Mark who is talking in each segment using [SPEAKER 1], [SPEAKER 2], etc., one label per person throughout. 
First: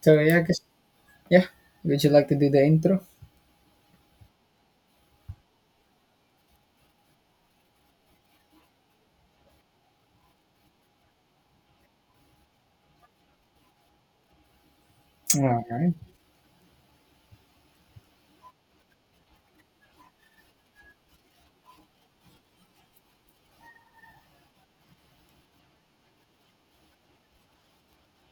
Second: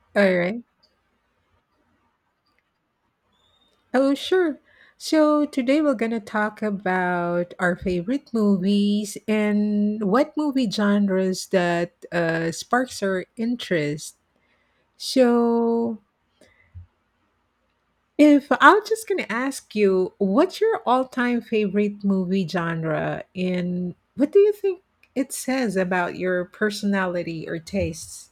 [SPEAKER 1] So
[SPEAKER 2] All
[SPEAKER 1] yeah, I guess
[SPEAKER 2] right.
[SPEAKER 1] yeah. Would you like to do the intro?
[SPEAKER 2] Oh, sure. So today we're going to talk about our favorite movies and what movie genres that sparks our interest.
[SPEAKER 1] All right.
[SPEAKER 2] So, if I am just going to ask you, what's your all time favorite movie genre? And what do you think it says about your personality or tastes?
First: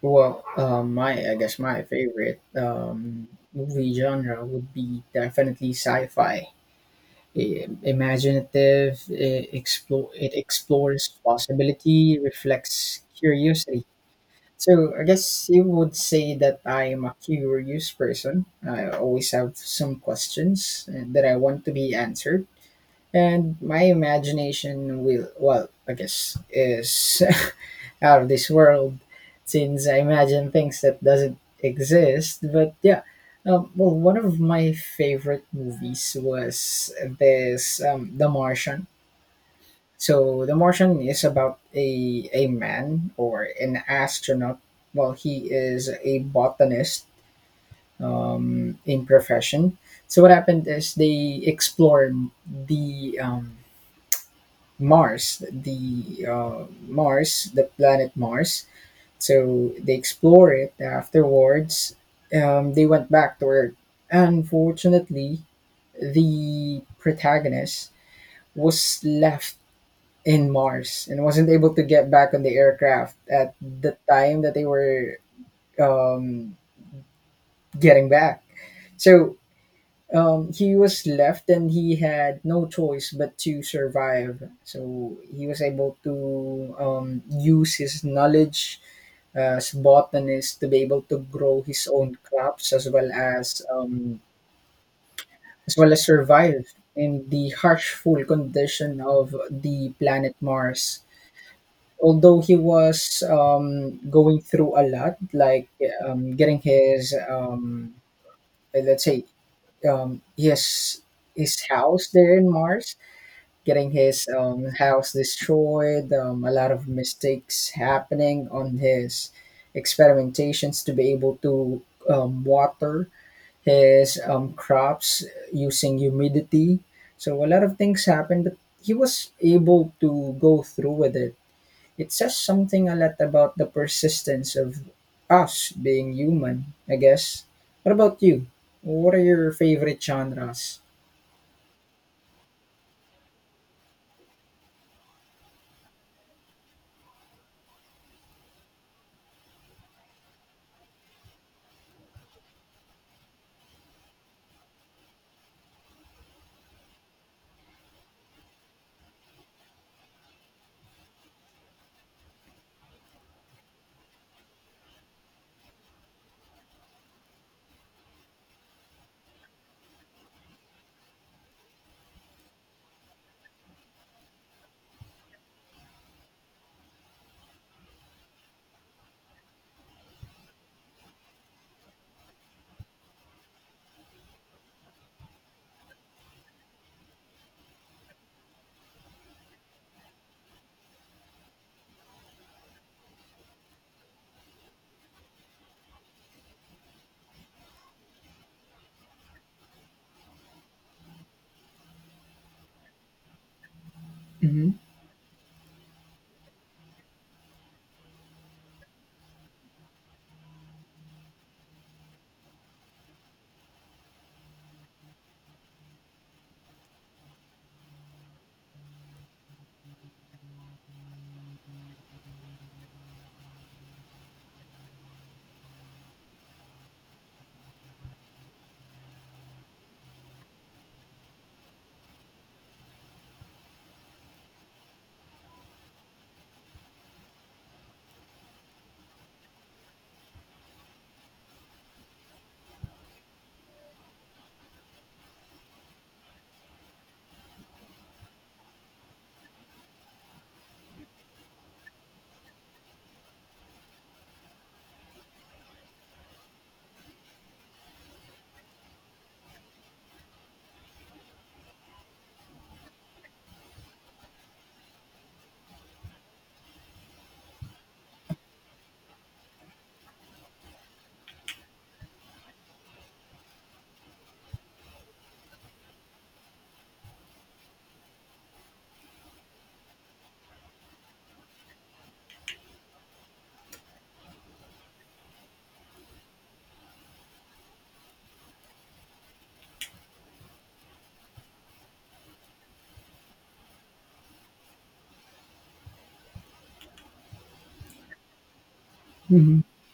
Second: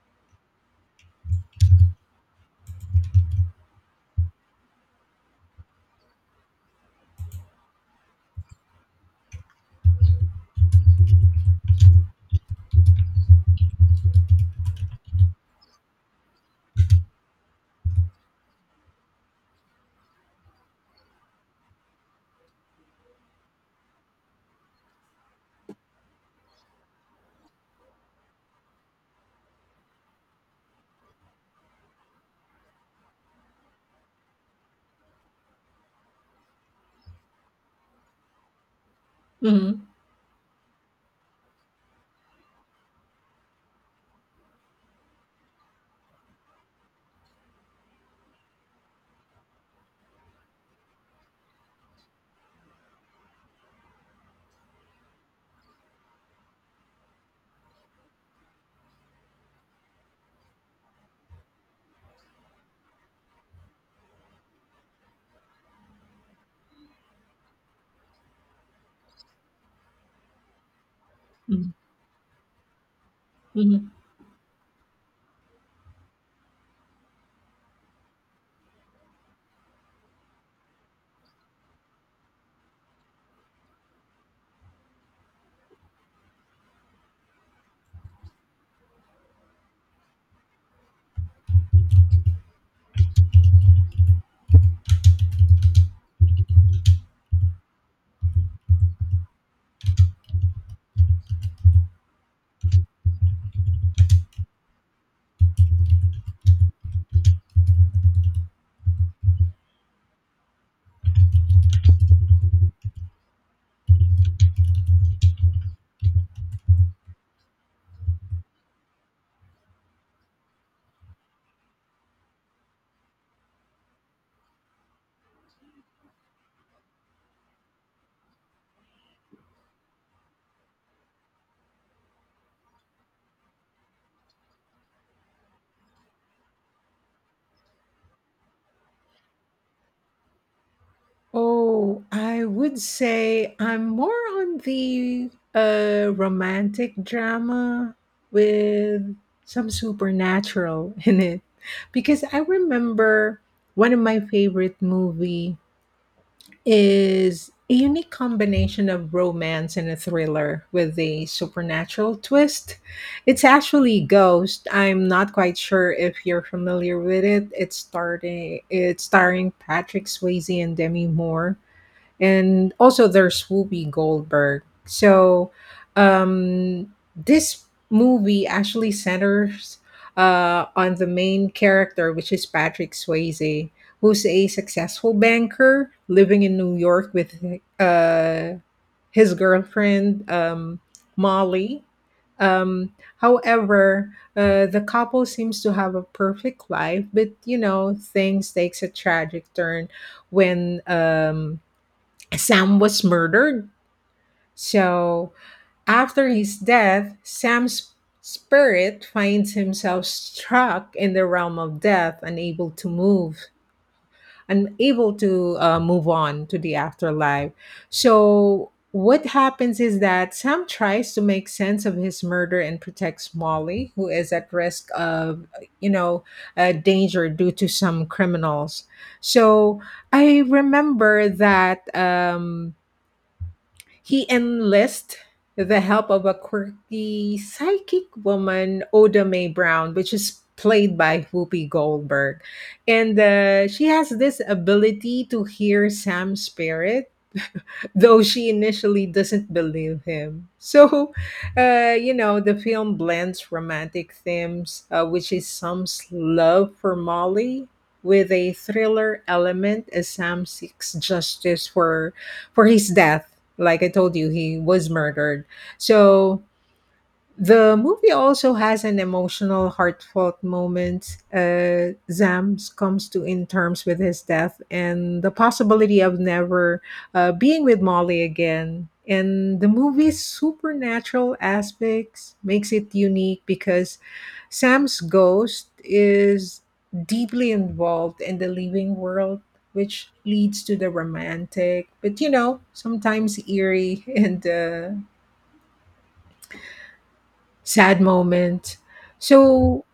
[SPEAKER 1] My I guess my favorite movie genre would be definitely sci-fi. Imaginative, it explores possibility, reflects curiosity. So I guess you would say that I am a curious person. I always have some questions that I want to be answered. And my imagination, I guess, is out of this world since I imagine things that doesn't exist. But one of my favorite movies was this The Martian.
[SPEAKER 2] Mhm.
[SPEAKER 1] So The Martian is about a man or an astronaut. Well, he is a botanist in profession. So what happened is they explored the um, the Mars, the planet Mars. So they explore it. Afterwards, they went back to Earth. Unfortunately, the protagonist was left in Mars and wasn't
[SPEAKER 2] Mm.
[SPEAKER 1] able to get back on the aircraft at
[SPEAKER 2] Mhm.
[SPEAKER 1] the time that they were um, getting back. So he was left and he had no choice but to survive. So he was able to use his knowledge as botanist to be able to grow his own crops as well as survive in the harshful condition of the planet Mars. Although he was going through a lot, like getting his let's say um, his his house there in Mars getting his house destroyed, a lot of mistakes happening on his experimentations to be able to water his crops using humidity. So a lot of things happened, but he was able to go through with it. It says something a lot about the persistence of us being human, I guess. What about you? What are your favorite genres?
[SPEAKER 2] Oh, I would say I'm more on the romantic drama with some supernatural in it. Because I remember one of my favorite movie is a unique combination of romance and a thriller with a supernatural twist. It's actually Ghost. I'm not quite sure if you're familiar with it. It's starring Patrick Swayze and Demi Moore, and also there's Whoopi Goldberg. So this movie actually centers on the main character, which is Patrick Swayze, who's a successful banker living in New York with uh, his girlfriend, Molly. Um, however, the couple seems to have a perfect life, but you know things takes a tragic turn when Sam was murdered.
[SPEAKER 1] Mm-hmm.
[SPEAKER 2] So, after his death, Sam's spirit finds himself struck in the realm of death, unable to move on to the afterlife. So, what happens is that Sam tries to make sense of his murder and protects Molly, who is at risk of, you know, danger due to some criminals. So I remember that. He enlists the help of a quirky psychic woman, Oda Mae Brown, which is played by Whoopi Goldberg. And she has this ability to hear Sam's spirit, though she initially doesn't believe him. So, you know, the film blends romantic themes, which is Sam's love for Molly, with a thriller element as Sam seeks justice for his death. Like I told you, he was murdered. So the movie also has an emotional, heartfelt moment. Zams comes to in terms with his death and the possibility of never being with Molly again. And the movie's supernatural aspects makes it unique because Sam's ghost is deeply involved in the living world, which leads to the romantic, but you know, sometimes eerie and sad moment. So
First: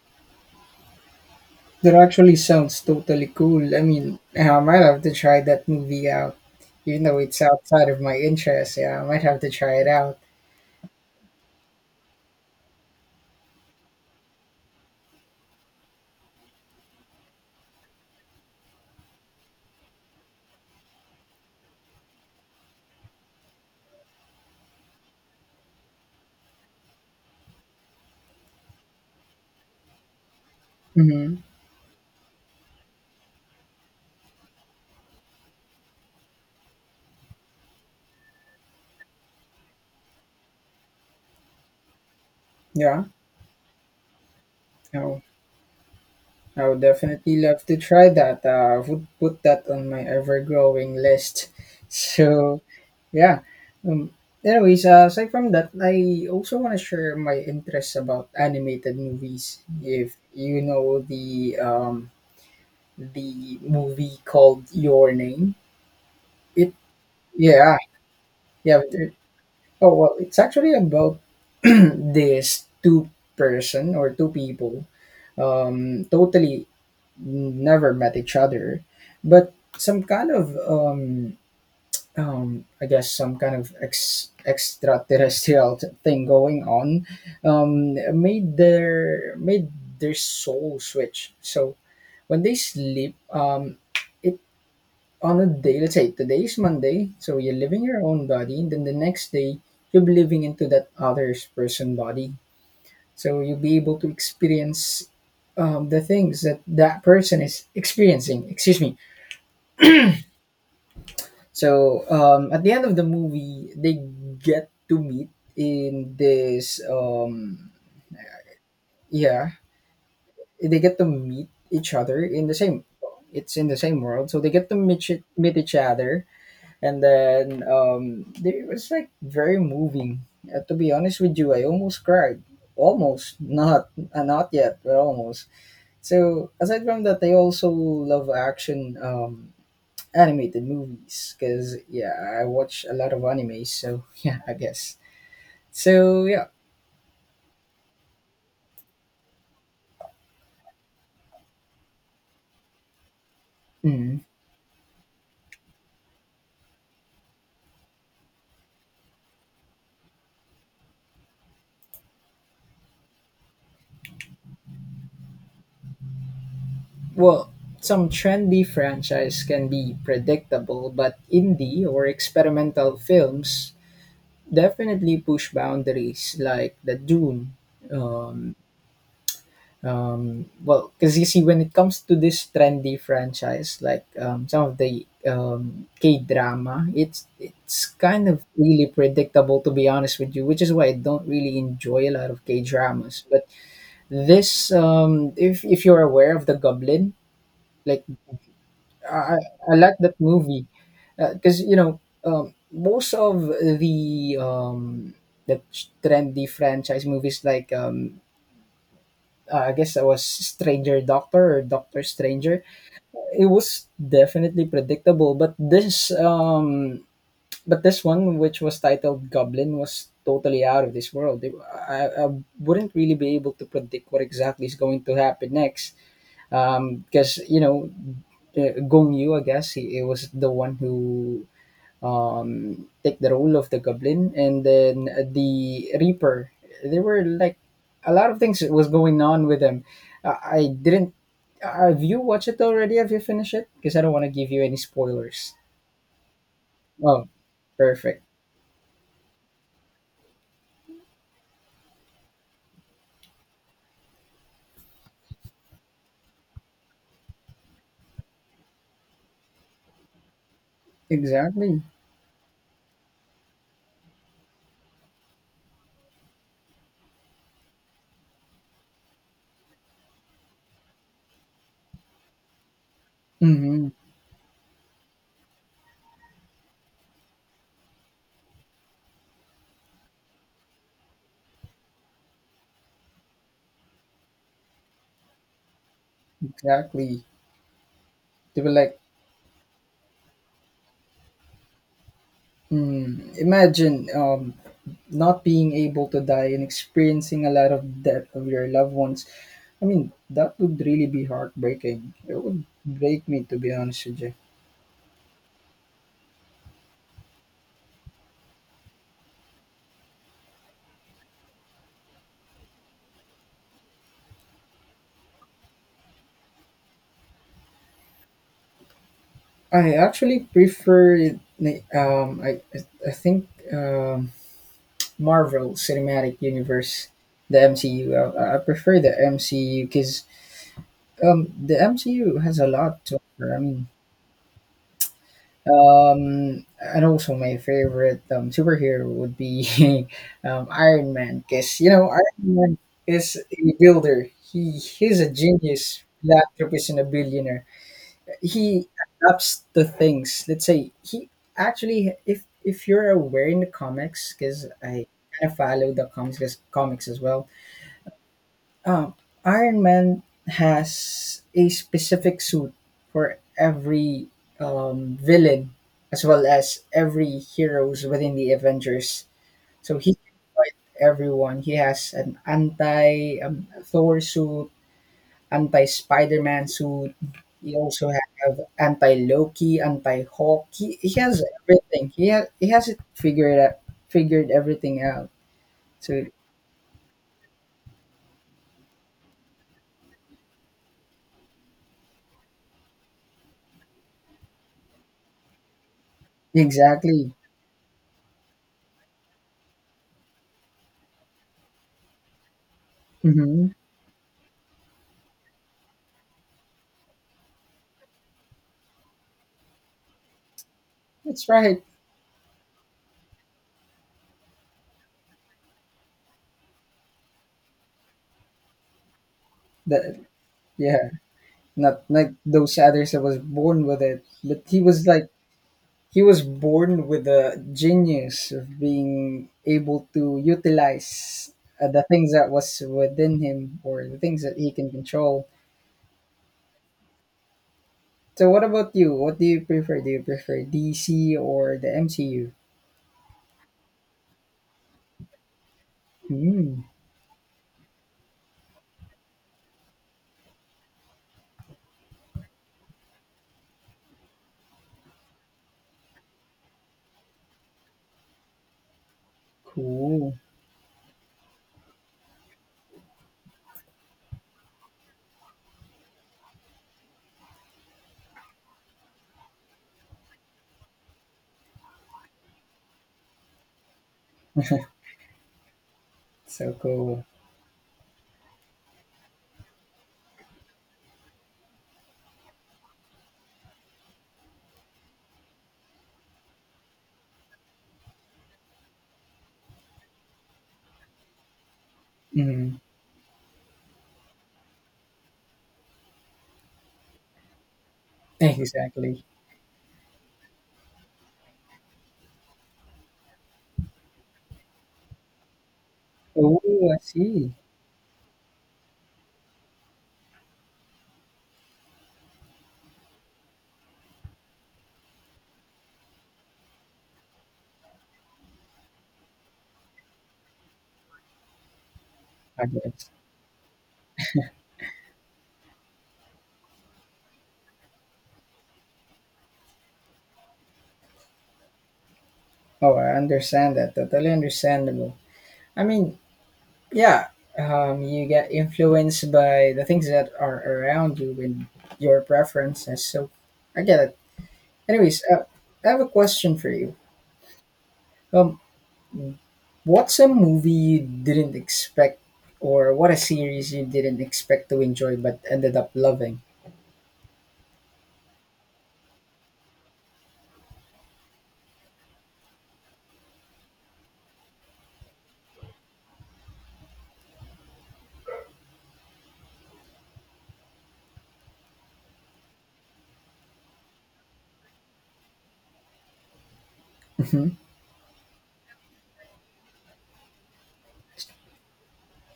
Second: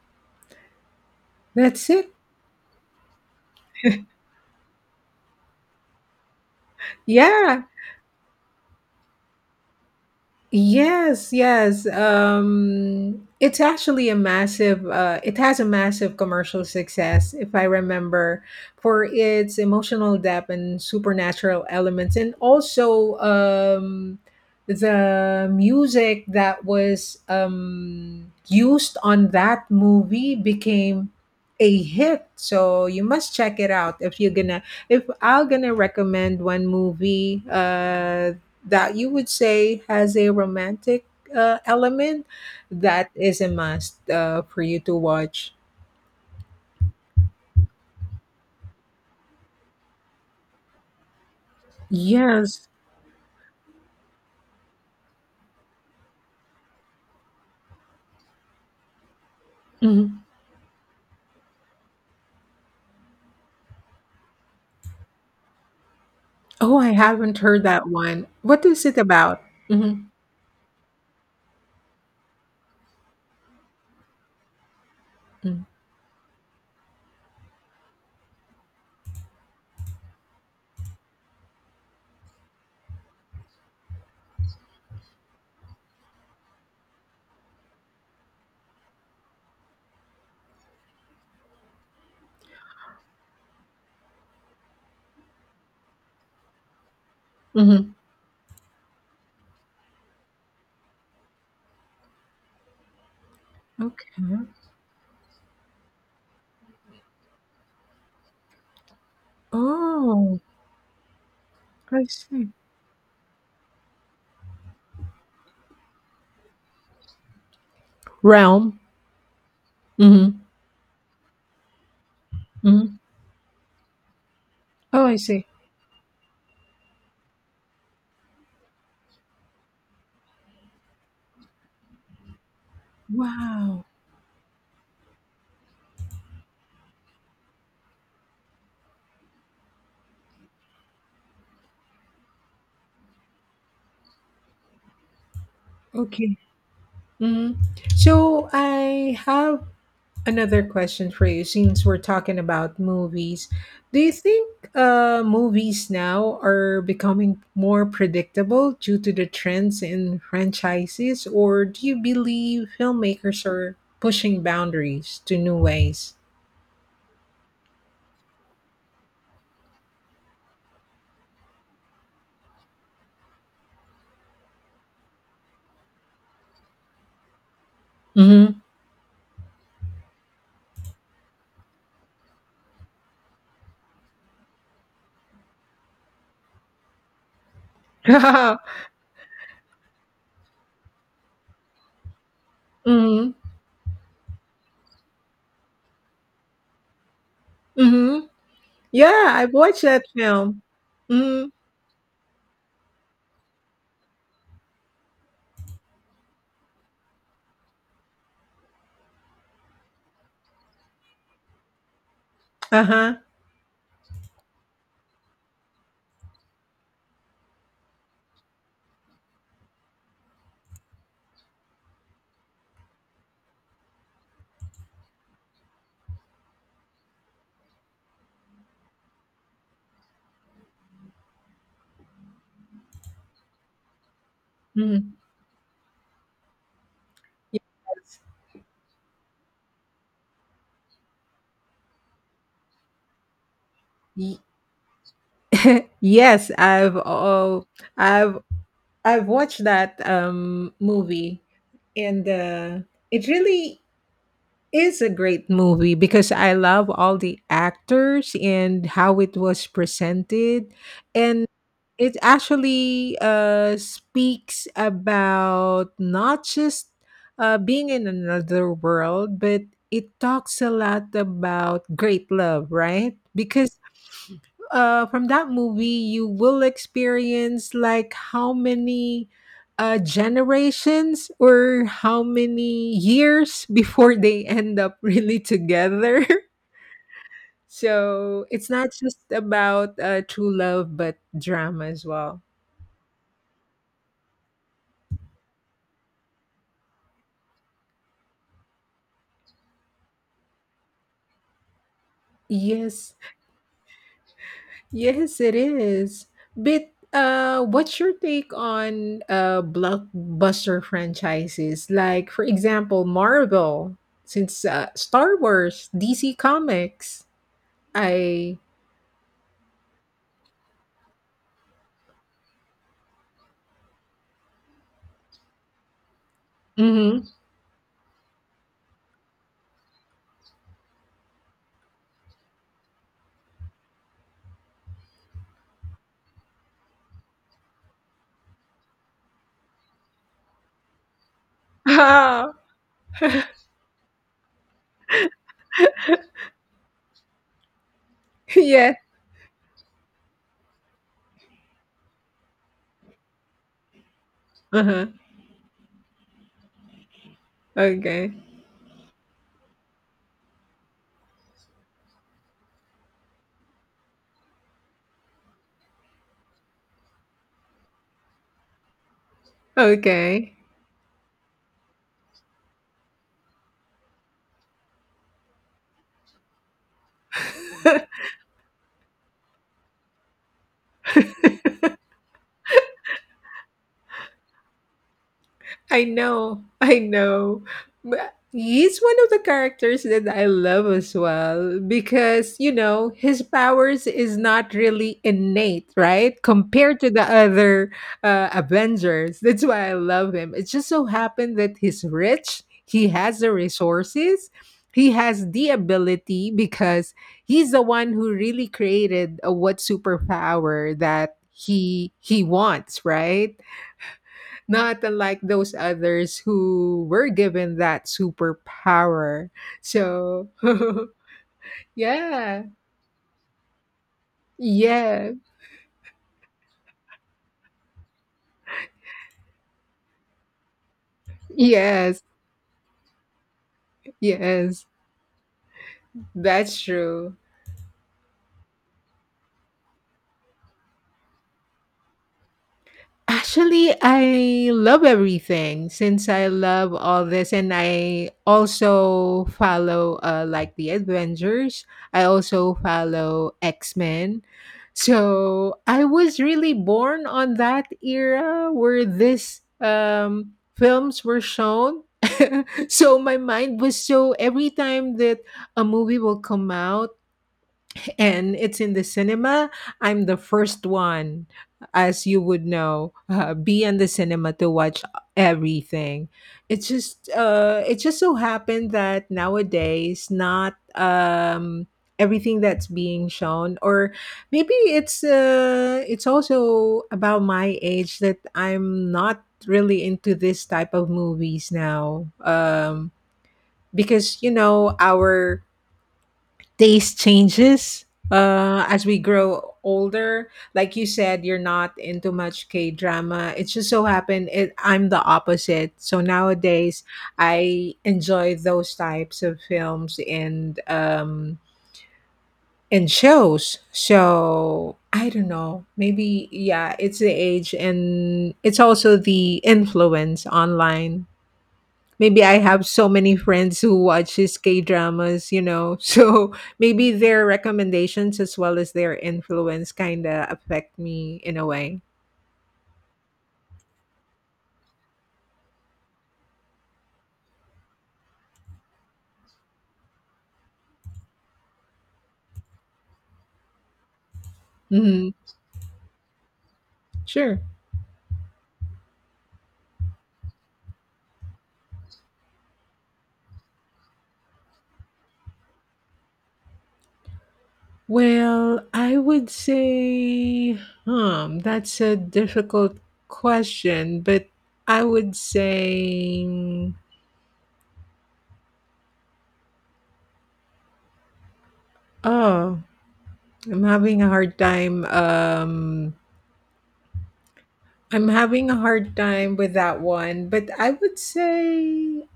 [SPEAKER 2] that's
[SPEAKER 1] That
[SPEAKER 2] it.
[SPEAKER 1] actually sounds totally cool. I mean, I might have to try that movie out. Even though it's
[SPEAKER 2] Yeah.
[SPEAKER 1] outside of my interest, yeah, I might have to try it out.
[SPEAKER 2] Yes, yes. It's actually a massive. It has a massive commercial success, if I remember, for its emotional depth and supernatural elements, and also the music that was used on that movie became
[SPEAKER 1] Hmm.
[SPEAKER 2] a hit. So you must check it out if you're gonna. If I'm gonna recommend one movie, that you would say has a romantic element,
[SPEAKER 1] Yeah,
[SPEAKER 2] that is a must for you to
[SPEAKER 1] I would,
[SPEAKER 2] watch?
[SPEAKER 1] I would definitely love to try that. I would put that on my ever-growing list. So,
[SPEAKER 2] Yes.
[SPEAKER 1] yeah. Um, anyways, aside from that, I also want to share my interests about animated movies. If
[SPEAKER 2] Mhm.
[SPEAKER 1] you know the movie called Your Name, it
[SPEAKER 2] Oh, I haven't heard
[SPEAKER 1] yeah
[SPEAKER 2] that one. What
[SPEAKER 1] Yeah.
[SPEAKER 2] is it
[SPEAKER 1] but
[SPEAKER 2] about?
[SPEAKER 1] Oh
[SPEAKER 2] Hmm.
[SPEAKER 1] well, it's actually about this two person or two people. Totally never met each other, but some kind of I guess some kind of extraterrestrial thing going on. Made their soul switch. So when they sleep, it on a day, let's say today is Monday, so you're living
[SPEAKER 2] Hmm.
[SPEAKER 1] your own body, and then the next day you'll be living into that other person body. So you'll be able to
[SPEAKER 2] Okay.
[SPEAKER 1] experience the things that that person is experiencing. Excuse me.
[SPEAKER 2] Oh,
[SPEAKER 1] So
[SPEAKER 2] I see.
[SPEAKER 1] at the end of the movie, they get to meet in
[SPEAKER 2] Realm.
[SPEAKER 1] yeah,
[SPEAKER 2] Mm-hmm.
[SPEAKER 1] they get to meet each other in the same.
[SPEAKER 2] Mm-hmm.
[SPEAKER 1] It's in the same world, so they get to
[SPEAKER 2] Oh, I see.
[SPEAKER 1] meet each other, and then it was like very moving. To be honest with you, I almost cried, almost
[SPEAKER 2] Wow.
[SPEAKER 1] not, not yet, but almost. So aside from that, I also love action animated movies because yeah, I watch a lot of anime, so yeah, I guess. So
[SPEAKER 2] Okay.
[SPEAKER 1] yeah.
[SPEAKER 2] Mm-hmm. So I have another question for you, since we're talking about movies, do you
[SPEAKER 1] Mm.
[SPEAKER 2] think movies now are becoming more predictable due to the trends in franchises, or do you believe filmmakers are pushing boundaries to new ways?
[SPEAKER 1] Well, some trendy franchise can be predictable, but indie or experimental films definitely push boundaries, like the Dune. Um,
[SPEAKER 2] Mm-hmm.
[SPEAKER 1] well, because you see, when it comes to this trendy franchise, like some of the K drama, it's kind of really predictable, to be honest with you, which is why I don't really enjoy a lot of K dramas.
[SPEAKER 2] Mm-hmm.
[SPEAKER 1] But this, if you're aware of the Goblin, like
[SPEAKER 2] Mm-hmm. Yeah,
[SPEAKER 1] I,
[SPEAKER 2] I've
[SPEAKER 1] I
[SPEAKER 2] watched
[SPEAKER 1] like
[SPEAKER 2] that
[SPEAKER 1] that
[SPEAKER 2] film.
[SPEAKER 1] movie
[SPEAKER 2] Mm-hmm.
[SPEAKER 1] because you know most of the the trendy franchise movies like I guess I was Stranger Doctor or Doctor Stranger.
[SPEAKER 2] Uh huh.
[SPEAKER 1] It was definitely predictable, but this one which was titled Goblin was totally out of this world. I wouldn't really be able to predict what exactly is going to happen next, because you know, Gong Yu, I guess he was the one who take the role of the goblin, and then
[SPEAKER 2] Mm-hmm.
[SPEAKER 1] the Reaper. There were like a
[SPEAKER 2] Yes,
[SPEAKER 1] lot of things was going on with them. I didn't. Have you watched it already? Have you finished it? Because I don't want to
[SPEAKER 2] Ye-
[SPEAKER 1] give you any spoilers.
[SPEAKER 2] yes,
[SPEAKER 1] Oh, perfect.
[SPEAKER 2] I've watched that movie, and it really is a great movie because I love all the actors and how it was presented, and
[SPEAKER 1] Exactly.
[SPEAKER 2] it actually speaks about not just being in another world, but it talks a lot about great love, right? Because
[SPEAKER 1] Mm-hmm.
[SPEAKER 2] from that movie, you will experience like how many generations or how many years before they end up really together.
[SPEAKER 1] Exactly.
[SPEAKER 2] So
[SPEAKER 1] They were
[SPEAKER 2] it's not
[SPEAKER 1] like,
[SPEAKER 2] just about true love, but drama as well.
[SPEAKER 1] mm, imagine not being able to die and experiencing a lot of death of your loved ones. I mean that would really be heartbreaking, it would
[SPEAKER 2] Yes.
[SPEAKER 1] break me, to be honest with you.
[SPEAKER 2] Yes, it is. But what's your take on blockbuster franchises? Like, for example, Marvel, since Star Wars, DC Comics. I.
[SPEAKER 1] I actually prefer it- um i i I think um Marvel Cinematic Universe,
[SPEAKER 2] Mm-hmm.
[SPEAKER 1] the MCU, I prefer the MCU because the MCU has a lot to offer, I mean. And also my favorite superhero would be Iron Man, because you know Iron Man is a builder. He's a genius philanthropist and a billionaire. He
[SPEAKER 2] Yeah.
[SPEAKER 1] adapts to things. Let's say if you're aware in the comics, because I
[SPEAKER 2] Uh-huh.
[SPEAKER 1] kind of follow the comics 'cause comics as well.
[SPEAKER 2] Okay.
[SPEAKER 1] Oh, Iron Man has a specific suit for every villain as well as every heroes within the Avengers. So he can
[SPEAKER 2] Okay.
[SPEAKER 1] fight everyone. He has an anti Thor suit, anti Spider Man suit. He also have anti Loki, anti Hawk. He has everything. He has it figured out, figured everything out.
[SPEAKER 2] I
[SPEAKER 1] So
[SPEAKER 2] know, I know. But he's one of the characters that I love as well because, you know, his powers is not really innate, right? Compared to the
[SPEAKER 1] exactly.
[SPEAKER 2] other Avengers. That's why I love him. It just so happened that he's rich, he has the
[SPEAKER 1] Hmm.
[SPEAKER 2] resources. He has the ability because he's the one who really created what superpower that
[SPEAKER 1] That's right.
[SPEAKER 2] he wants, right? Not unlike those others who were given that superpower.
[SPEAKER 1] That,
[SPEAKER 2] So,
[SPEAKER 1] Yeah, not like
[SPEAKER 2] yeah.
[SPEAKER 1] those others that was born with it, but he was like
[SPEAKER 2] Yeah.
[SPEAKER 1] he was born with the genius of being able to utilize the
[SPEAKER 2] Yes.
[SPEAKER 1] things that was within him or the things that he
[SPEAKER 2] Yes.
[SPEAKER 1] can control.
[SPEAKER 2] That's true.
[SPEAKER 1] So, what about you? What do you prefer? Do you prefer DC or the MCU?
[SPEAKER 2] Actually, I love everything since I
[SPEAKER 1] Hmm.
[SPEAKER 2] love all this, and I also follow like the Avengers. I also follow X Men. So I was really born on that era where these
[SPEAKER 1] Cool.
[SPEAKER 2] films were shown. So my mind was so every time that a movie will come out, and it's in the cinema, I'm the first one, as you would know, be in the cinema to watch everything.
[SPEAKER 1] So
[SPEAKER 2] It
[SPEAKER 1] cool.
[SPEAKER 2] just uh, it just so happened that nowadays, not everything that's being shown, or maybe it's also about my age that I'm not really into this type of movies now.
[SPEAKER 1] Mm-hmm.
[SPEAKER 2] Because you know our taste changes as we
[SPEAKER 1] Exactly.
[SPEAKER 2] grow older, like you said you're not into much K drama. It just so happened it I'm the opposite, so
[SPEAKER 1] Oh, I
[SPEAKER 2] nowadays
[SPEAKER 1] see.
[SPEAKER 2] I enjoy those types of films, and shows. So I don't know, maybe yeah, it's the age and it's also the influence online. Maybe I
[SPEAKER 1] I
[SPEAKER 2] have so
[SPEAKER 1] guess.
[SPEAKER 2] many friends who watches K dramas, you know. So maybe their recommendations as well as their influence kind of affect me in a way.
[SPEAKER 1] Oh, I understand that. Totally understandable. I mean, yeah, you get influenced by the things that are around you and your preferences, so I get it. Anyways,
[SPEAKER 2] Hmm.
[SPEAKER 1] I have a question for you.
[SPEAKER 2] Sure.
[SPEAKER 1] um what's a movie you didn't expect or what a series you didn't expect to enjoy but ended up loving?
[SPEAKER 2] Well, I would say, that's a difficult question, but I would say, oh, I'm having a hard time.
[SPEAKER 1] Hmm.
[SPEAKER 2] I'm having a hard time with that one, but I would say,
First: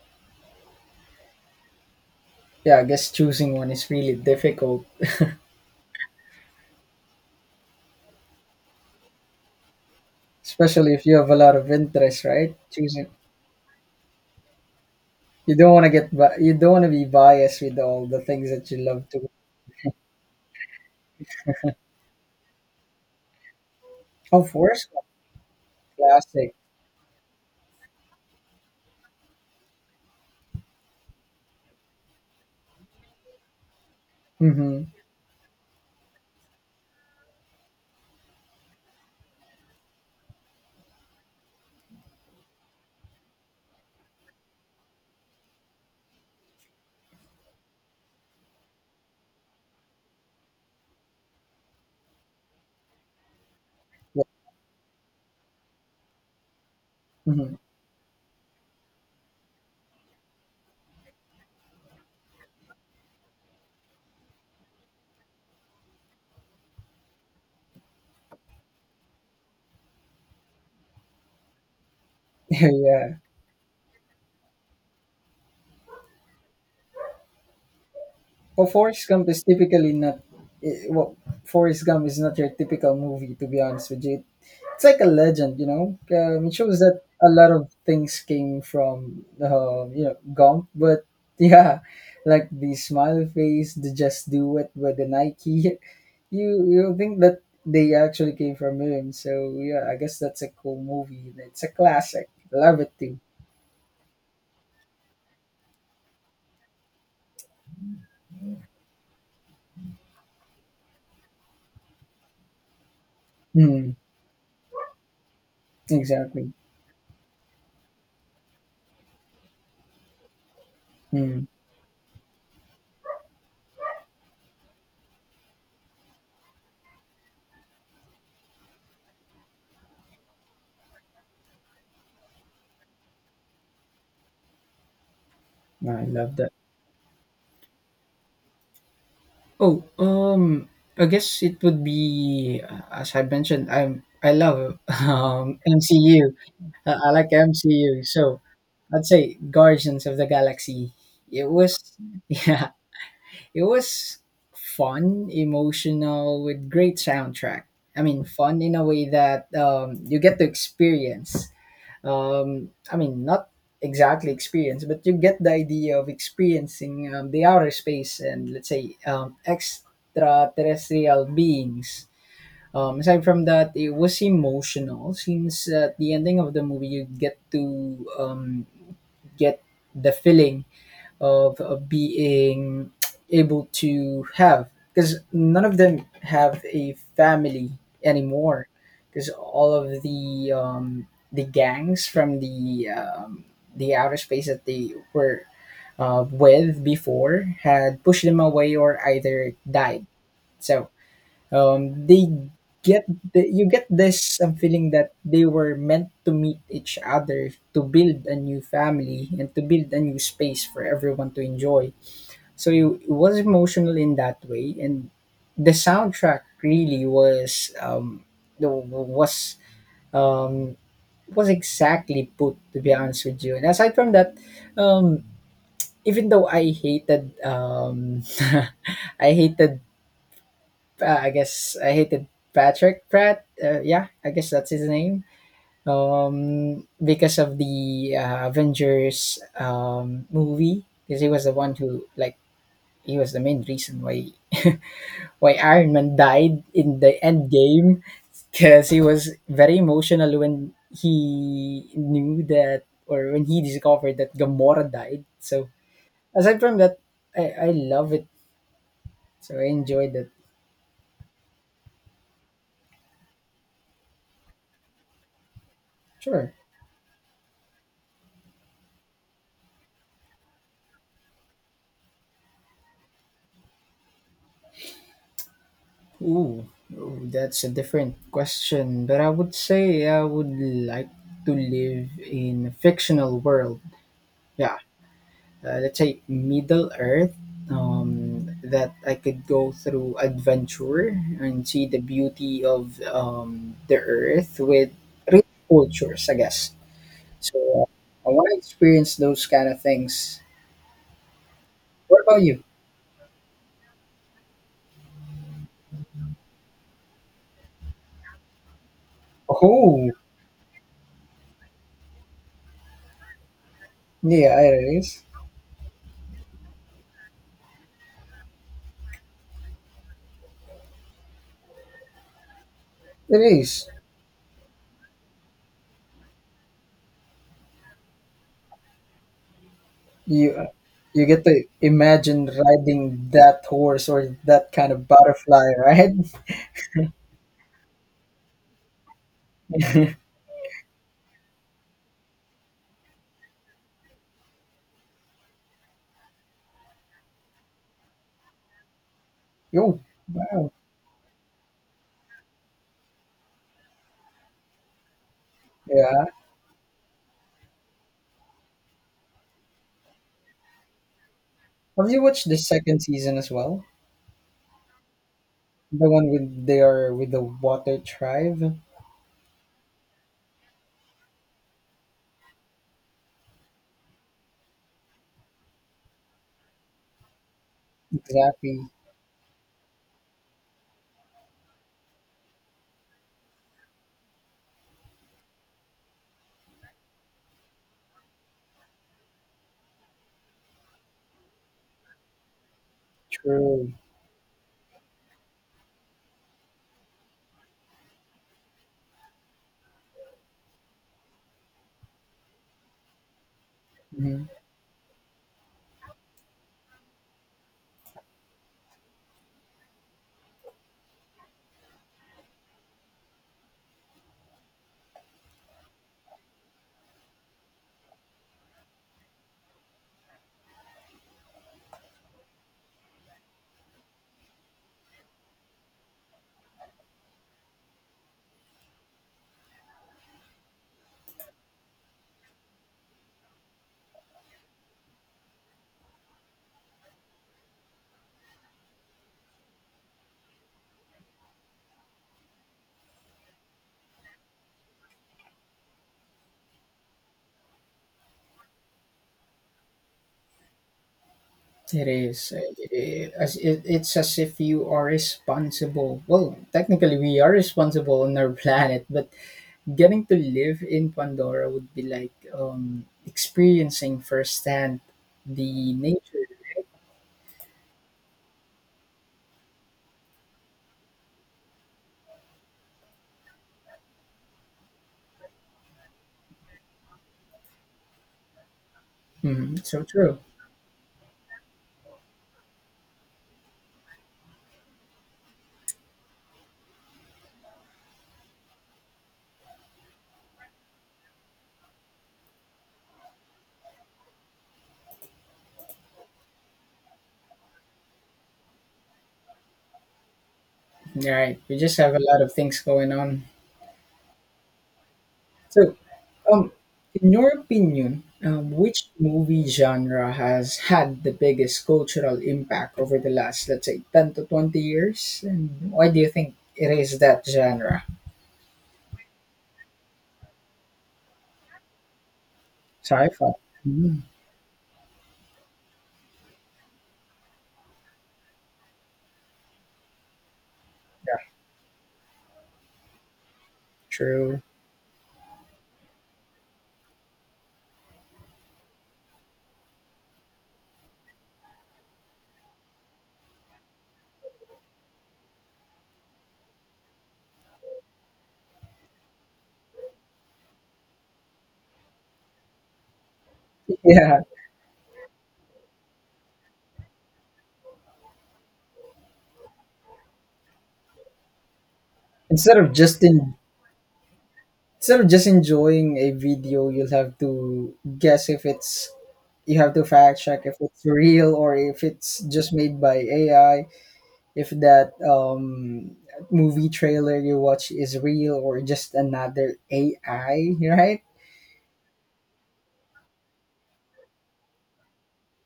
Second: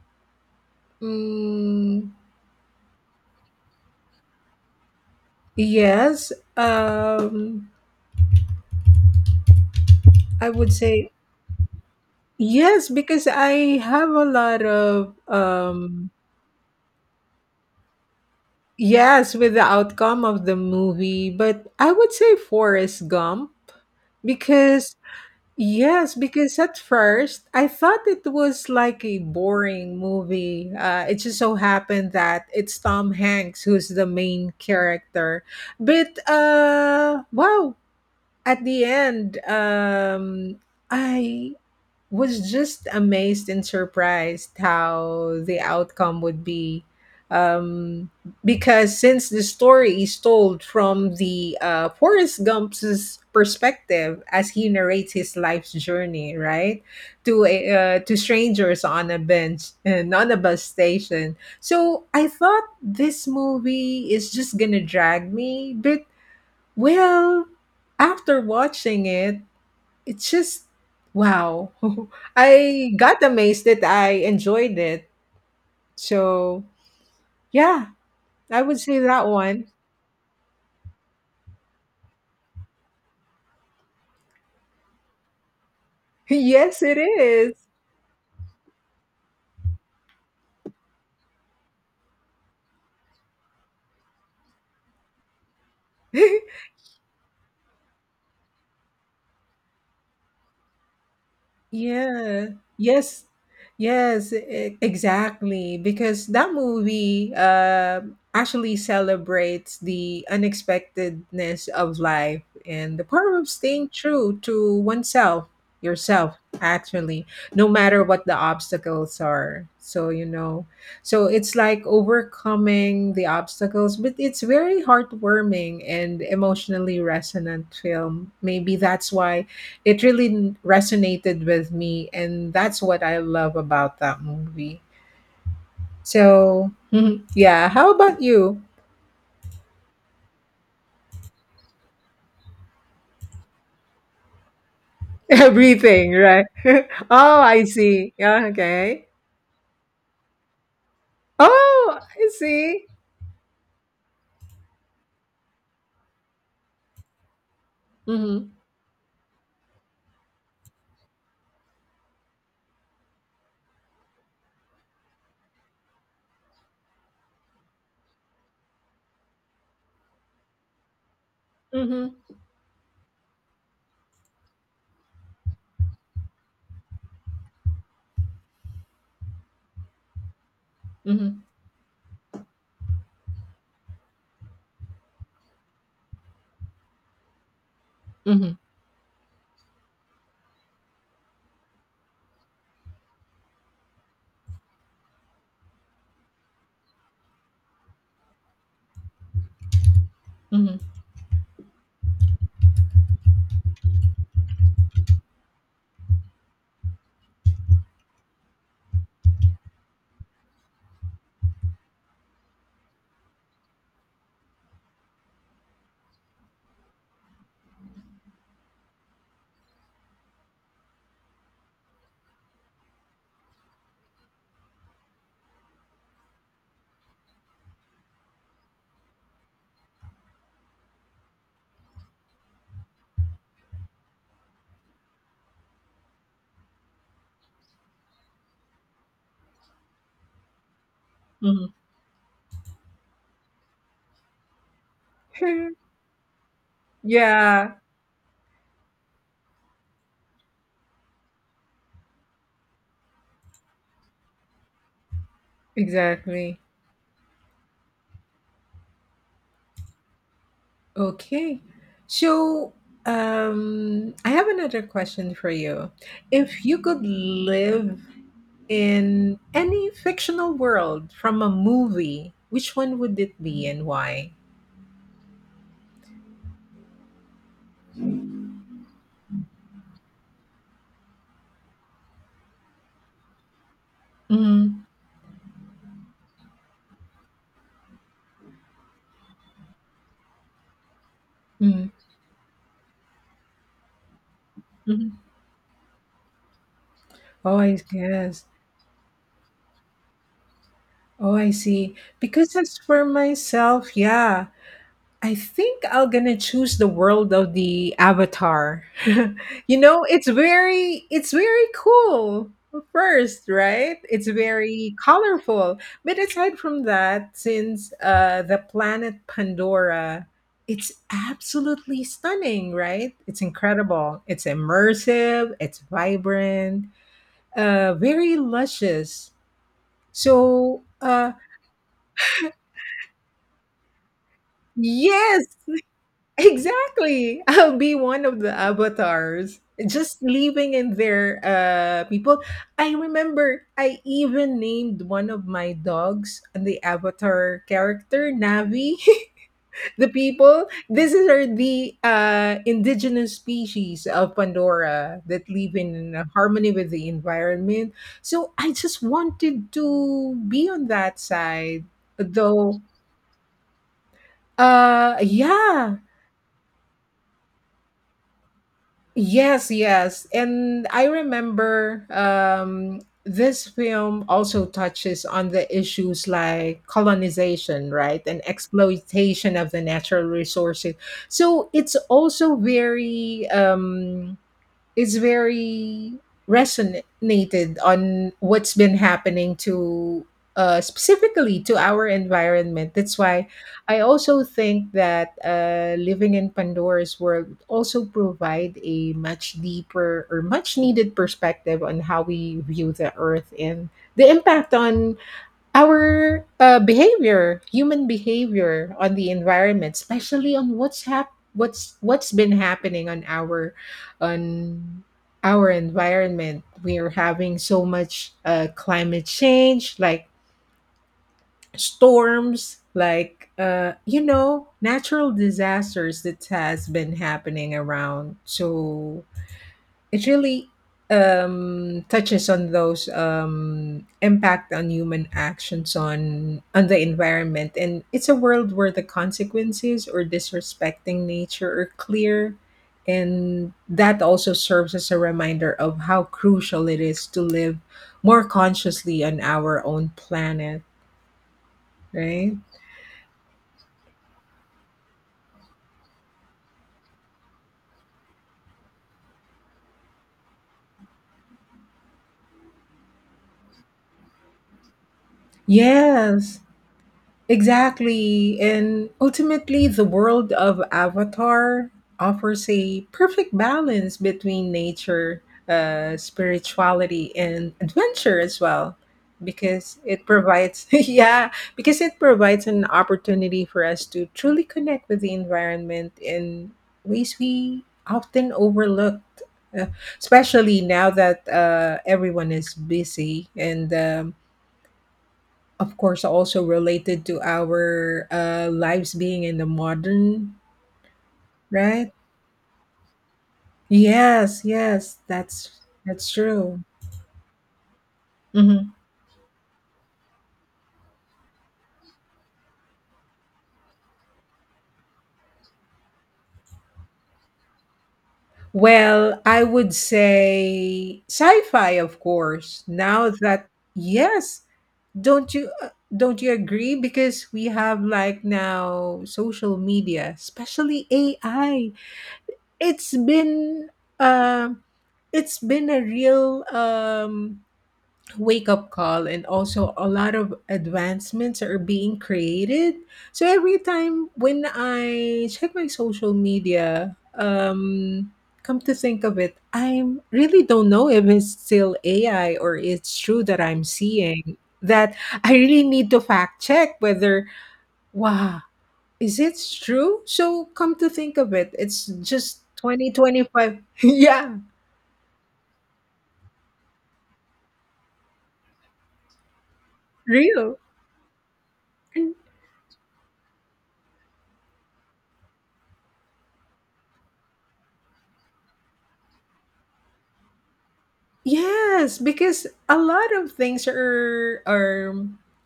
[SPEAKER 2] mm,
[SPEAKER 1] Yeah, I guess choosing one is really difficult,
[SPEAKER 2] yes, um, I would
[SPEAKER 1] especially if
[SPEAKER 2] say
[SPEAKER 1] you have a lot of interest, right?
[SPEAKER 2] yes
[SPEAKER 1] Choosing,
[SPEAKER 2] because I have a lot of
[SPEAKER 1] you don't want to get you don't want to be biased with all the things that you love to.
[SPEAKER 2] yes with the outcome of the movie, but I would say Forrest Gump.
[SPEAKER 1] Of course.
[SPEAKER 2] Because yes,
[SPEAKER 1] Classic.
[SPEAKER 2] because at first I thought it was like a boring movie. It just so happened that it's Tom Hanks who's the main
[SPEAKER 1] Hmm.
[SPEAKER 2] character, but wow, at the end, I was just amazed and surprised how the outcome would be, um because since the story is told from the Forrest Gump's perspective as he narrates his life's journey, right, to
[SPEAKER 1] Mhm.
[SPEAKER 2] a to strangers on a bench and on a bus station. So I thought this movie is just going to drag me, but well, after watching it, it's just wow. I
[SPEAKER 1] Yeah.
[SPEAKER 2] got amazed that I enjoyed it. So, yeah, I
[SPEAKER 1] Well,
[SPEAKER 2] would say
[SPEAKER 1] Forrest
[SPEAKER 2] that
[SPEAKER 1] Gump is
[SPEAKER 2] one.
[SPEAKER 1] typically not. Well, Forrest Gump is not your typical movie, to be honest with you. It's like a legend, you know. It shows
[SPEAKER 2] Yes, it
[SPEAKER 1] that a lot
[SPEAKER 2] is.
[SPEAKER 1] of things came from, you know, Gump. But yeah, like the smile face, the just do it with the Nike. You think that they actually came from him? So yeah, I guess that's a cool movie. It's a classic.
[SPEAKER 2] Yeah.
[SPEAKER 1] Love it too.
[SPEAKER 2] Yes. Exactly. Because that movie actually celebrates the unexpectedness of life and the power of staying
[SPEAKER 1] Mm,
[SPEAKER 2] true to oneself, yourself,
[SPEAKER 1] exactly.
[SPEAKER 2] actually, no matter what the obstacles are. So, you know, so
[SPEAKER 1] Mm,
[SPEAKER 2] it's like overcoming the obstacles, but it's very heartwarming and emotionally resonant film. Maybe that's why it really resonated with me, and that's what I love about that movie.
[SPEAKER 1] I love that.
[SPEAKER 2] So, mhm, yeah, how about you?
[SPEAKER 1] Oh, I guess it would be as I mentioned. I love
[SPEAKER 2] Everything,
[SPEAKER 1] MCU.
[SPEAKER 2] right?
[SPEAKER 1] I like
[SPEAKER 2] Oh, I
[SPEAKER 1] MCU.
[SPEAKER 2] see.
[SPEAKER 1] So
[SPEAKER 2] Yeah,
[SPEAKER 1] I'd
[SPEAKER 2] okay.
[SPEAKER 1] say Guardians of the Galaxy. It was
[SPEAKER 2] Oh, I
[SPEAKER 1] yeah,
[SPEAKER 2] see.
[SPEAKER 1] it was fun, emotional, with great soundtrack. I mean,
[SPEAKER 2] Hmm.
[SPEAKER 1] fun in a way that you get to experience I mean, not exactly experience, but you get the idea of experiencing the outer space and let's say extraterrestrial beings.
[SPEAKER 2] Hmm.
[SPEAKER 1] Aside from that, it was emotional since at the ending of the movie you get to get the feeling
[SPEAKER 2] Hmm.
[SPEAKER 1] of being able to have, because none of them have a family
[SPEAKER 2] Hmm.
[SPEAKER 1] anymore because all of the gangs from the outer space that they were with before had pushed them away or either died.
[SPEAKER 2] Hmm.
[SPEAKER 1] So um, they get you get this feeling that they were meant to meet each other to build a new family and to build a new space for everyone to enjoy. So it was emotional in that way, and the soundtrack really was the- was um exactly put, to be honest with you. And aside from that, um even though I hated i hated I hated Patrick Pratt, yeah, I guess that's his name, because of the Avengers movie, because he was the
[SPEAKER 2] Hmm.
[SPEAKER 1] one who like he was the main reason why why Iron Man died in the end
[SPEAKER 2] Yeah,
[SPEAKER 1] game, because he was very emotional when he knew that or when he discovered that Gamora died. So
[SPEAKER 2] exactly.
[SPEAKER 1] aside from that, I love it. So I enjoyed it.
[SPEAKER 2] Okay. So, I have another question for you.
[SPEAKER 1] Sure.
[SPEAKER 2] If you could live in any fictional world from a movie, which one would it be and why?
[SPEAKER 1] Ooh, ooh, that's a different question. But I would say I would like to live in a fictional world. Yeah,
[SPEAKER 2] Mhm.
[SPEAKER 1] let's say Middle Earth, that I could go through adventure and see
[SPEAKER 2] Mhm.
[SPEAKER 1] the beauty of, the Earth with
[SPEAKER 2] Mhm.
[SPEAKER 1] rich cultures, I guess.
[SPEAKER 2] Oh,
[SPEAKER 1] So,
[SPEAKER 2] I
[SPEAKER 1] I
[SPEAKER 2] guess.
[SPEAKER 1] want to experience those kind of things.
[SPEAKER 2] Oh, I see.
[SPEAKER 1] What about
[SPEAKER 2] Because
[SPEAKER 1] you?
[SPEAKER 2] as for myself, yeah, I think I'm gonna choose the world of the Avatar. You know,
[SPEAKER 1] Oh,
[SPEAKER 2] it's very cool first, right? It's
[SPEAKER 1] yeah,
[SPEAKER 2] very
[SPEAKER 1] it is.
[SPEAKER 2] colorful. But aside from that, since the planet Pandora, it's absolutely stunning, right?
[SPEAKER 1] It
[SPEAKER 2] It's
[SPEAKER 1] is.
[SPEAKER 2] incredible. It's immersive, it's vibrant, very luscious.
[SPEAKER 1] You
[SPEAKER 2] So,
[SPEAKER 1] you
[SPEAKER 2] uh,
[SPEAKER 1] get to imagine riding that horse or that kind of
[SPEAKER 2] yes,
[SPEAKER 1] butterfly, right?
[SPEAKER 2] exactly. I'll be one of the avatars just living in their people. I remember I even named one of my dogs the avatar character Navi.
[SPEAKER 1] Yo,
[SPEAKER 2] The people
[SPEAKER 1] wow.
[SPEAKER 2] this is are the indigenous species of Pandora that live in
[SPEAKER 1] Yeah.
[SPEAKER 2] harmony with the environment. So I just wanted to be on that side
[SPEAKER 1] Have you watched the
[SPEAKER 2] though,
[SPEAKER 1] second season as well?
[SPEAKER 2] yeah.
[SPEAKER 1] The one with the water tribe.
[SPEAKER 2] Yes, yes. And I remember, this film also touches on the issues like colonization, right? And
[SPEAKER 1] Exactly.
[SPEAKER 2] exploitation of the natural resources. So it's also very is very resonated on what's been happening to specifically to our environment. That's why
[SPEAKER 1] True.
[SPEAKER 2] I also think that living in Pandora's world also provide a much deeper or much needed perspective on how we view the earth and the
[SPEAKER 1] Hmm.
[SPEAKER 2] impact on our behavior, human behavior on the environment, especially on what's been happening on on our environment. We are having so much climate change, like storms, like you know, natural disasters that has been happening around. So it really touches on those impact on human actions on the environment, and it's a world where the consequences or disrespecting nature are clear, and that also serves as a reminder of how crucial it is to live more consciously on our own planet.
[SPEAKER 1] It is.
[SPEAKER 2] Right?
[SPEAKER 1] It's as if you are responsible. Well, technically, we are responsible on our planet, but getting to live in Pandora would be like, experiencing firsthand the nature.
[SPEAKER 2] Yes. Exactly. And ultimately, the world of Avatar offers a perfect balance between nature, spirituality, and adventure as well.
[SPEAKER 1] Mhm,
[SPEAKER 2] Because
[SPEAKER 1] so
[SPEAKER 2] it
[SPEAKER 1] true.
[SPEAKER 2] provides, yeah, because it provides an opportunity for us to truly connect with the environment in ways we often overlooked, uh, especially now that everyone is busy and of course also related to our lives being in the modern.
[SPEAKER 1] All right. We just
[SPEAKER 2] Right?
[SPEAKER 1] have a lot of things going on.
[SPEAKER 2] Yes, yes, that's
[SPEAKER 1] So,
[SPEAKER 2] that's
[SPEAKER 1] Um,
[SPEAKER 2] true.
[SPEAKER 1] in your opinion,
[SPEAKER 2] Mhm.
[SPEAKER 1] which movie genre has had the biggest cultural impact over the last, let's say, 10 to 20 years? And why do you think it is that genre?
[SPEAKER 2] Well, I would say sci-fi, of course,
[SPEAKER 1] Sci
[SPEAKER 2] now
[SPEAKER 1] fi.
[SPEAKER 2] that,
[SPEAKER 1] Yeah,
[SPEAKER 2] yes, don't you uh, don't you agree? Because we have like now social media, especially AI. it's been
[SPEAKER 1] true.
[SPEAKER 2] um it's been a real, wake up call, and also a lot of advancements are being created. So every time when I check my social media, come to think of it, I really don't know if it's still AI or it's true that I'm
[SPEAKER 1] Yeah.
[SPEAKER 2] seeing that. I really need to fact check whether, wow, is it true? So come to think of it, it's just
[SPEAKER 1] Instead of just in,
[SPEAKER 2] 2025. Yeah,
[SPEAKER 1] Instead of just enjoying a video, you'll have to guess if it's you have to fact check if
[SPEAKER 2] real.
[SPEAKER 1] it's real or if it's just made by AI. If that, movie trailer you watch is real or just another AI, right?
[SPEAKER 2] Yes, because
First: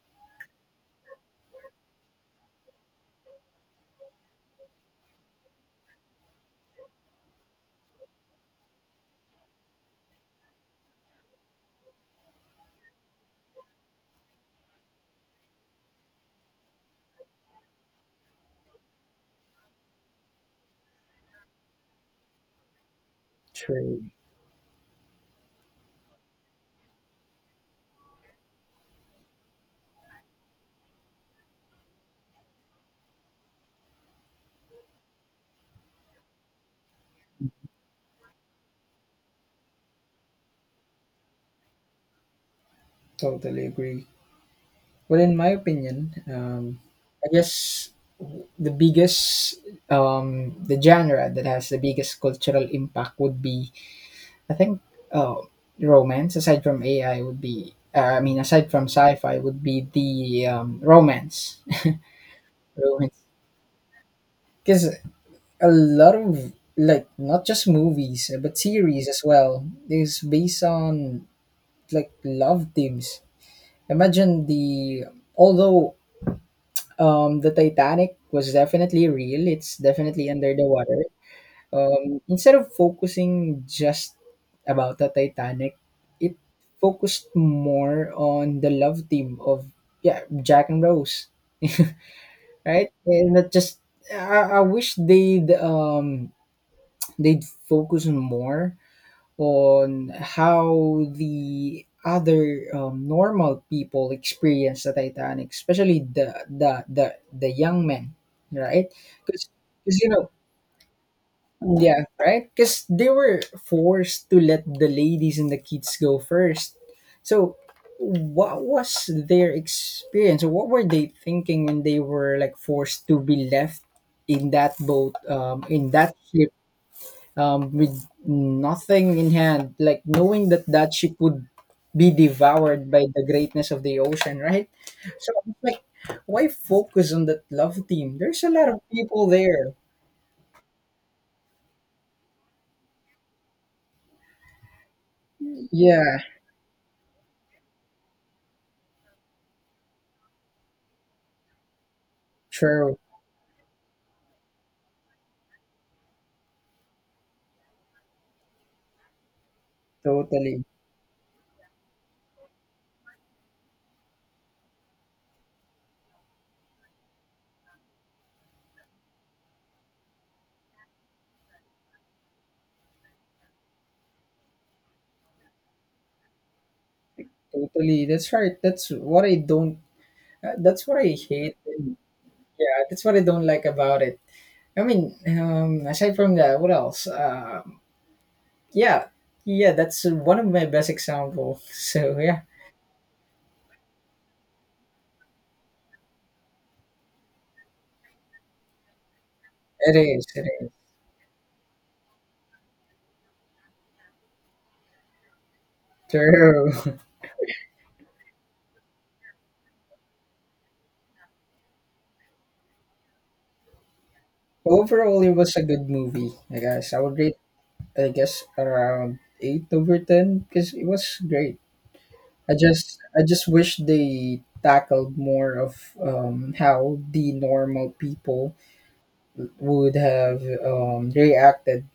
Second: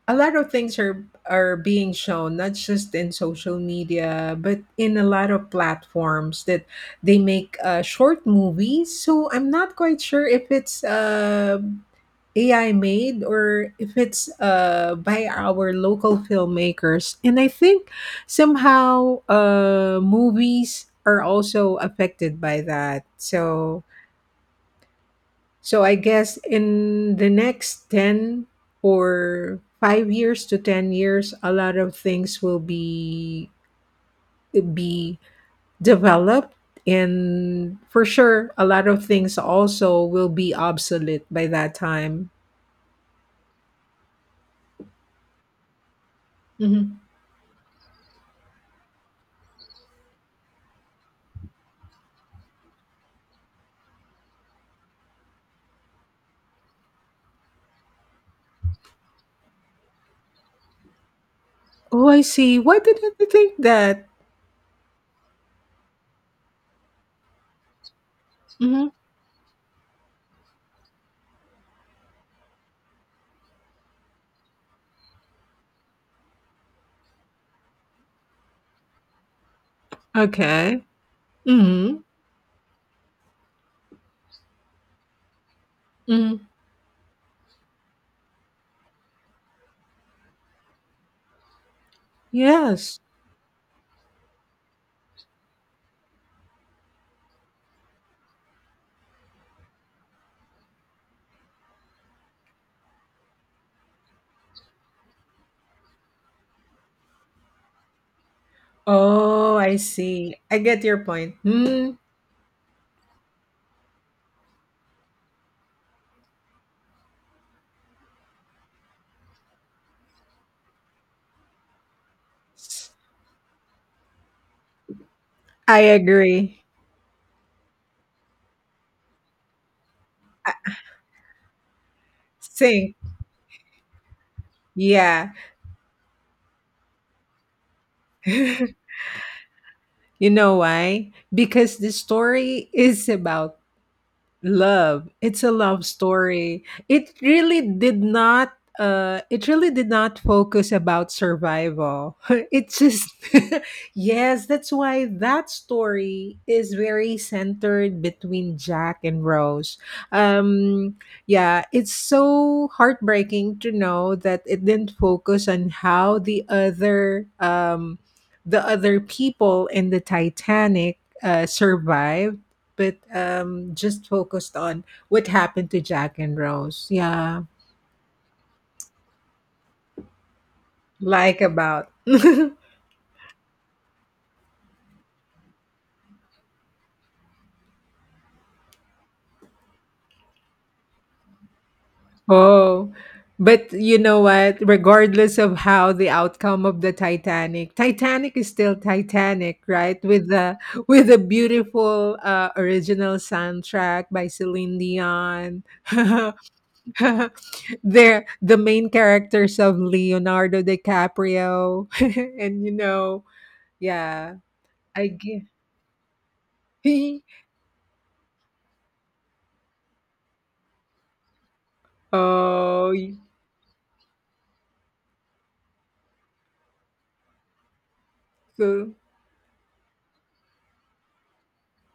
[SPEAKER 2] a lot of things are being shown not just in social media but in a lot of platforms that they make short movies. So I'm not quite sure if it's AI made or if it's by our local filmmakers. And I think somehow movies are also affected by that. So
[SPEAKER 1] True.
[SPEAKER 2] so I guess in the next 10 or 5 years to 10 years, a lot of things will be developed, and for sure a lot of things also will be obsolete by that time.
[SPEAKER 1] Totally agree. Well, in my opinion,
[SPEAKER 2] Mhm.
[SPEAKER 1] I guess the biggest the genre that has the biggest cultural impact would be, I think, uh, romance aside from AI would be, I mean, aside from sci-fi would be the, romance.
[SPEAKER 2] Oh, I see. Why didn't
[SPEAKER 1] Romance
[SPEAKER 2] I think that?
[SPEAKER 1] because a lot of, like, not just movies, but
[SPEAKER 2] Mhm.
[SPEAKER 1] series as well is based on like love themes. Imagine the although um the titanic was definitely real. It's definitely under the
[SPEAKER 2] Okay.
[SPEAKER 1] water.
[SPEAKER 2] Mhm.
[SPEAKER 1] Instead of focusing just about the titanic, it
[SPEAKER 2] Mhm.
[SPEAKER 1] focused more on the love theme of, yeah, jack and rose. Right.
[SPEAKER 2] Yes.
[SPEAKER 1] And that just, I wish they'd focus more on how the other, normal people experience the Titanic, especially the young men, right? Because
[SPEAKER 2] Oh, I
[SPEAKER 1] you know,
[SPEAKER 2] see. I get your point. Mhm.
[SPEAKER 1] yeah, right? Because they were forced to let the ladies and the kids go first. So, what was their experience? What were they thinking when they were, like, forced to be left in that boat,
[SPEAKER 2] I
[SPEAKER 1] in that ship,
[SPEAKER 2] agree.
[SPEAKER 1] with nothing in hand, like knowing
[SPEAKER 2] I
[SPEAKER 1] that that ship would be devoured
[SPEAKER 2] think.
[SPEAKER 1] by the greatness of the ocean, right?
[SPEAKER 2] Yeah.
[SPEAKER 1] So it's like, why focus on that love team? There's a lot of people there.
[SPEAKER 2] You know why? Because the story is about love. It's a love
[SPEAKER 1] Yeah,
[SPEAKER 2] story. It really did not. It really did not focus about survival. It
[SPEAKER 1] true,
[SPEAKER 2] just, yes, that's why that story is very centered between Jack and Rose.
[SPEAKER 1] totally,
[SPEAKER 2] um yeah, it's so heartbreaking to know that it didn't focus on how the other people in the Titanic survived, but just focused on what happened to Jack and Rose. Yeah,
[SPEAKER 1] totally. That's right. That's what I don't, that's what I
[SPEAKER 2] like
[SPEAKER 1] hate.
[SPEAKER 2] about.
[SPEAKER 1] Yeah, that's what I don't like about it. I mean, aside from that, what else? Yeah, yeah, that's one of my best examples. So, yeah,
[SPEAKER 2] Oh, but you know what? Regardless of how the outcome of the Titanic, Titanic is still Titanic,
[SPEAKER 1] it
[SPEAKER 2] right?
[SPEAKER 1] is. It is.
[SPEAKER 2] With a beautiful original soundtrack by Celine Dion.
[SPEAKER 1] True.
[SPEAKER 2] They're the main characters of Leonardo DiCaprio, and you know, yeah, I
[SPEAKER 1] Overall, it
[SPEAKER 2] guess.
[SPEAKER 1] was a good movie. I guess I would rate, I guess, around 8/10 because it was great. I
[SPEAKER 2] Oh,
[SPEAKER 1] just,
[SPEAKER 2] y,
[SPEAKER 1] I just wish they tackled more of, how the normal people
[SPEAKER 2] so
[SPEAKER 1] would have, reacted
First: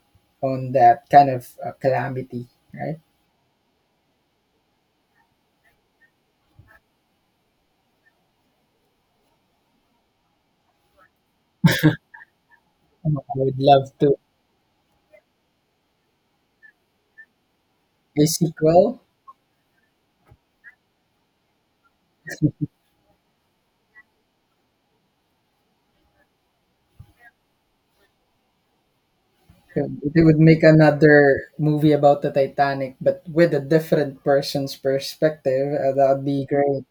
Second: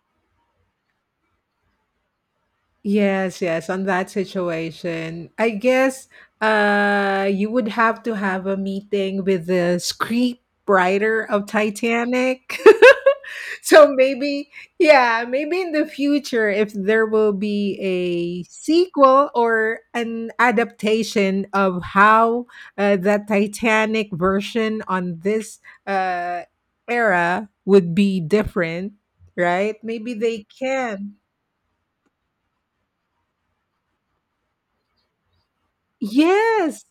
[SPEAKER 1] on that kind of, calamity, right?
[SPEAKER 2] yes, yes, on that situation, I guess you would have to have a meeting with the scriptwriter of Titanic.
[SPEAKER 1] I would
[SPEAKER 2] So
[SPEAKER 1] love to
[SPEAKER 2] maybe, yeah, maybe in the future, if there will be
[SPEAKER 1] a
[SPEAKER 2] a
[SPEAKER 1] sequel.
[SPEAKER 2] sequel or an adaptation of how the Titanic version on this uh, era would be different, right? Maybe
[SPEAKER 1] They would
[SPEAKER 2] they
[SPEAKER 1] make
[SPEAKER 2] can.
[SPEAKER 1] another movie about the Titanic, but with a different person's perspective. That would be great.
[SPEAKER 2] Yes,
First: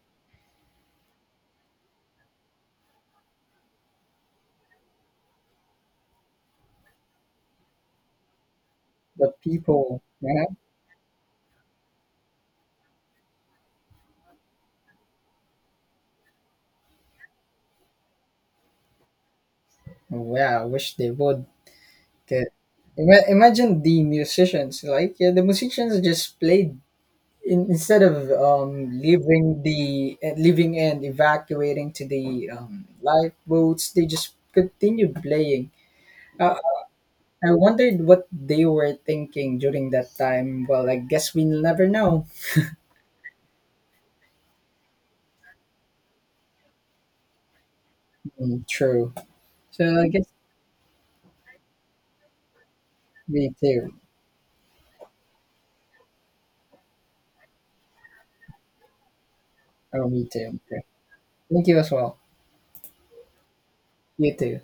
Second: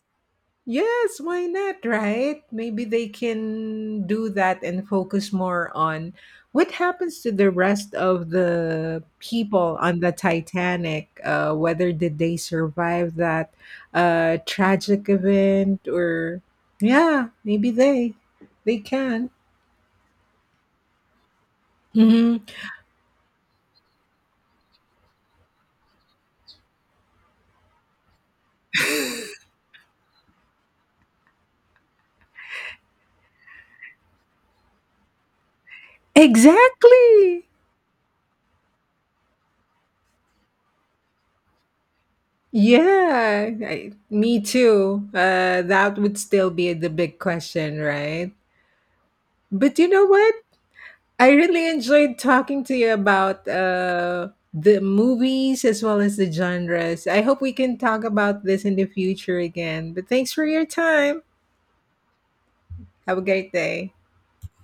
[SPEAKER 2] yes, why not, right? Maybe they can do that and focus more on what happens to the rest of the
[SPEAKER 1] The
[SPEAKER 2] people on
[SPEAKER 1] people,
[SPEAKER 2] the
[SPEAKER 1] yeah.
[SPEAKER 2] Titanic. Whether did they survive that tragic event or yeah, maybe they can.
[SPEAKER 1] Yeah, I wish they would.
[SPEAKER 2] Hmm.
[SPEAKER 1] The, Imagine the musicians, like, yeah, the musicians just played, instead of, leaving the, leaving and evacuating to the, lifeboats. They just continued playing. Uh,
[SPEAKER 2] Exactly.
[SPEAKER 1] I wondered what they were thinking during that time. Well, I guess we'll never know.
[SPEAKER 2] Yeah, I, me too. That would still be the big question, right?
[SPEAKER 1] Mm, true.
[SPEAKER 2] But you
[SPEAKER 1] So
[SPEAKER 2] know
[SPEAKER 1] I guess
[SPEAKER 2] what? I really enjoyed talking to you about
[SPEAKER 1] me too.
[SPEAKER 2] the movies as well as the genres. I hope we can talk about this in the future again.
[SPEAKER 1] Oh,
[SPEAKER 2] But
[SPEAKER 1] me
[SPEAKER 2] thanks for
[SPEAKER 1] too.
[SPEAKER 2] your
[SPEAKER 1] Okay.
[SPEAKER 2] time.
[SPEAKER 1] Thank you as well.
[SPEAKER 2] Have a great day.
[SPEAKER 1] You too. Take